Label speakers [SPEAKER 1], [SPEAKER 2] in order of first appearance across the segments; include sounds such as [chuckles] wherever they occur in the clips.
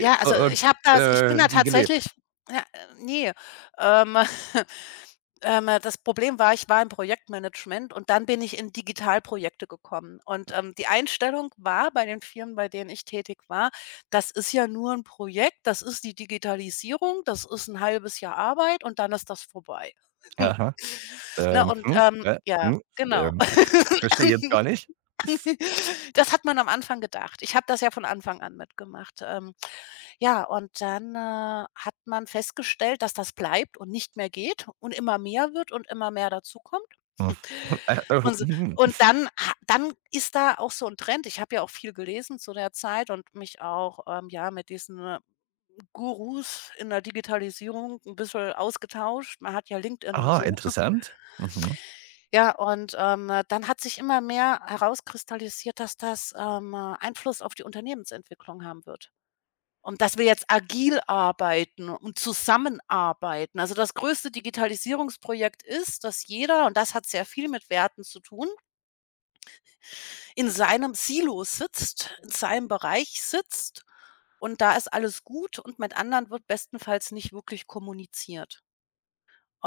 [SPEAKER 1] Ja,
[SPEAKER 2] U
[SPEAKER 1] also,
[SPEAKER 2] und,
[SPEAKER 1] ich habe das ich bin
[SPEAKER 2] äh,
[SPEAKER 1] da
[SPEAKER 2] die geleb
[SPEAKER 1] tatsächlich ja, ne, ähm, [chuckles] ähm, das Problem war, ich war im Projektmanagement und dann bin ich in Digitalprojekte gekommen und, ähm, die Einstellung war bei den Firmen, bei denen ich tätig war: „Das ist ja nur 'n Projekt, das ist die Digitalisierung, das ist 'n 1/2 Jahr Arbeit und dann ist das vorbei.“ [chuckles]
[SPEAKER 2] Aha.
[SPEAKER 1] Na
[SPEAKER 2] Ähm,
[SPEAKER 1] und,
[SPEAKER 2] mhm,
[SPEAKER 1] ähm
[SPEAKER 2] äh,
[SPEAKER 1] ja,
[SPEAKER 2] hm,
[SPEAKER 1] genau.
[SPEAKER 2] ähm,
[SPEAKER 1] [chuckles]
[SPEAKER 2] verstehe ich jetzt gar nicht.
[SPEAKER 1] [coughs] Das hat man am Anfang gedacht. Ich habe das ja von Anfang an mitgemacht. Ähm, ja, und dann, äh, hat man festgestellt, dass das bleibt und nicht mehr geht und immer mehr wird und immer mehr dazukommt.
[SPEAKER 2] Uff, [chuckles] äh, äh,
[SPEAKER 1] [chuckles] Und, s
[SPEAKER 2] mhm.
[SPEAKER 1] und
[SPEAKER 2] [snorts]
[SPEAKER 1] dann ha dann ist da auch so 'n Trend, ich habe ja auch viel gelesen zu der Zeit und mich auch, ähm, ja, mit diesen Gurus in der Digitalisierung 'n bisschen ausgetauscht. Man hat ja LinkedIn und
[SPEAKER 2] Ah,
[SPEAKER 1] so. [chuckles]
[SPEAKER 2] interessant. Mhm.
[SPEAKER 1] Ja, und, ähm, dann hat sich immer mehr herauskristallisiert, dass das, ähm, Einfluss auf die Unternehmensentwicklung haben wird und dass wir jetzt agil arbeiten und zusammenarbeiten. Also, das größte Digitalisierungsprojekt ist, dass jeder, und das hat sehr viel mit Werten zu tun in seinem Silo sitzt, in seinem Bereich sitzt und da ist alles gut und mit anderen wird bestenfalls nicht wirklich kommuniziert.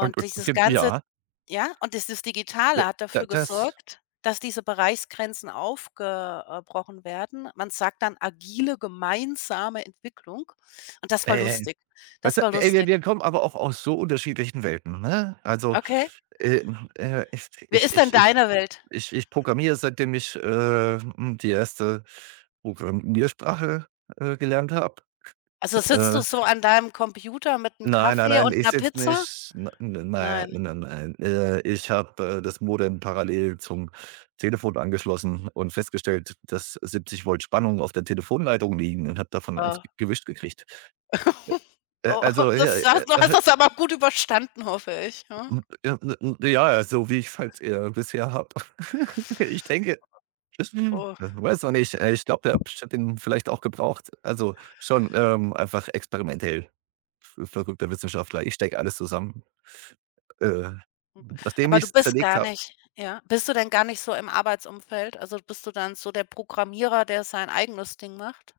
[SPEAKER 2] Und und,
[SPEAKER 1] dieses
[SPEAKER 2] g
[SPEAKER 1] Ganze
[SPEAKER 2] ja.
[SPEAKER 1] ja? Und dieses Digitale
[SPEAKER 2] [unintelligible]
[SPEAKER 1] hat
[SPEAKER 2] Da
[SPEAKER 1] dafür
[SPEAKER 2] das
[SPEAKER 1] gesorgt, dass diese Bereichsgrenzen aufge äh, brochen werden. Man sagt dann „agile gemeinsame Entwicklung” und das war lustig.
[SPEAKER 2] [unintelligible] Weißt
[SPEAKER 1] Das
[SPEAKER 2] du,
[SPEAKER 1] war
[SPEAKER 2] ey, wir
[SPEAKER 1] lustig.
[SPEAKER 2] wir kommen aber auch aus so unterschiedlichen Welten, ne? Also,
[SPEAKER 1] Okay.
[SPEAKER 2] äh, hm, äh, ich
[SPEAKER 1] Wie
[SPEAKER 2] ich
[SPEAKER 1] ist denn
[SPEAKER 2] ich ich
[SPEAKER 1] deine Welt?
[SPEAKER 2] ich ich programmiere, seitdem ich, äh, hm, die erste Programmiersprache, äh, gelernt habe,
[SPEAKER 1] Also, sitzt
[SPEAKER 2] äh.
[SPEAKER 1] du so an deinem Computer mit'm
[SPEAKER 2] Nein, nein,
[SPEAKER 1] Kaffee
[SPEAKER 2] nein,
[SPEAKER 1] und
[SPEAKER 2] ich
[SPEAKER 1] 'ner
[SPEAKER 2] sitze
[SPEAKER 1] Pizza?
[SPEAKER 2] nicht, ne n nei
[SPEAKER 1] Nein.
[SPEAKER 2] n n nein. Äh, ich habe, äh, das Modem parallel zum Telefon angeschlossen und festgestellt, dass 70 Volt Spannung auf der Telefonleitung liegen, und habe davon 1
[SPEAKER 1] Oh.
[SPEAKER 2] gewischt gekriegt.
[SPEAKER 1] [chuckles]
[SPEAKER 2] Äh, äh,
[SPEAKER 1] Oh,
[SPEAKER 2] also, [unintelligible]
[SPEAKER 1] das
[SPEAKER 2] äh.
[SPEAKER 1] du hast
[SPEAKER 2] [chuckles]
[SPEAKER 1] das aber gut überstanden, hoffe ich, ne?
[SPEAKER 2] Hm, ja, m m ja, so wie ich's halt eher bisher habe. [chuckles] Ich denke, [chuckles]
[SPEAKER 1] Oh.
[SPEAKER 2] weiß noch nicht. Äh, ich glaube der Abstand den vielleicht auch gebraucht. Also, schon, ähm, einfach experimentell, v verrückter Wissenschaftler. Ich stecke alles zusammen, äh, nachdem
[SPEAKER 1] Aber du
[SPEAKER 2] ich's
[SPEAKER 1] bist
[SPEAKER 2] zerlegt
[SPEAKER 1] gar
[SPEAKER 2] habe.
[SPEAKER 1] nicht ja? Bist du denn gar nicht so im Arbeitsumfeld? Also bist du dann so der Programmierer, der sein eigenes Ding macht?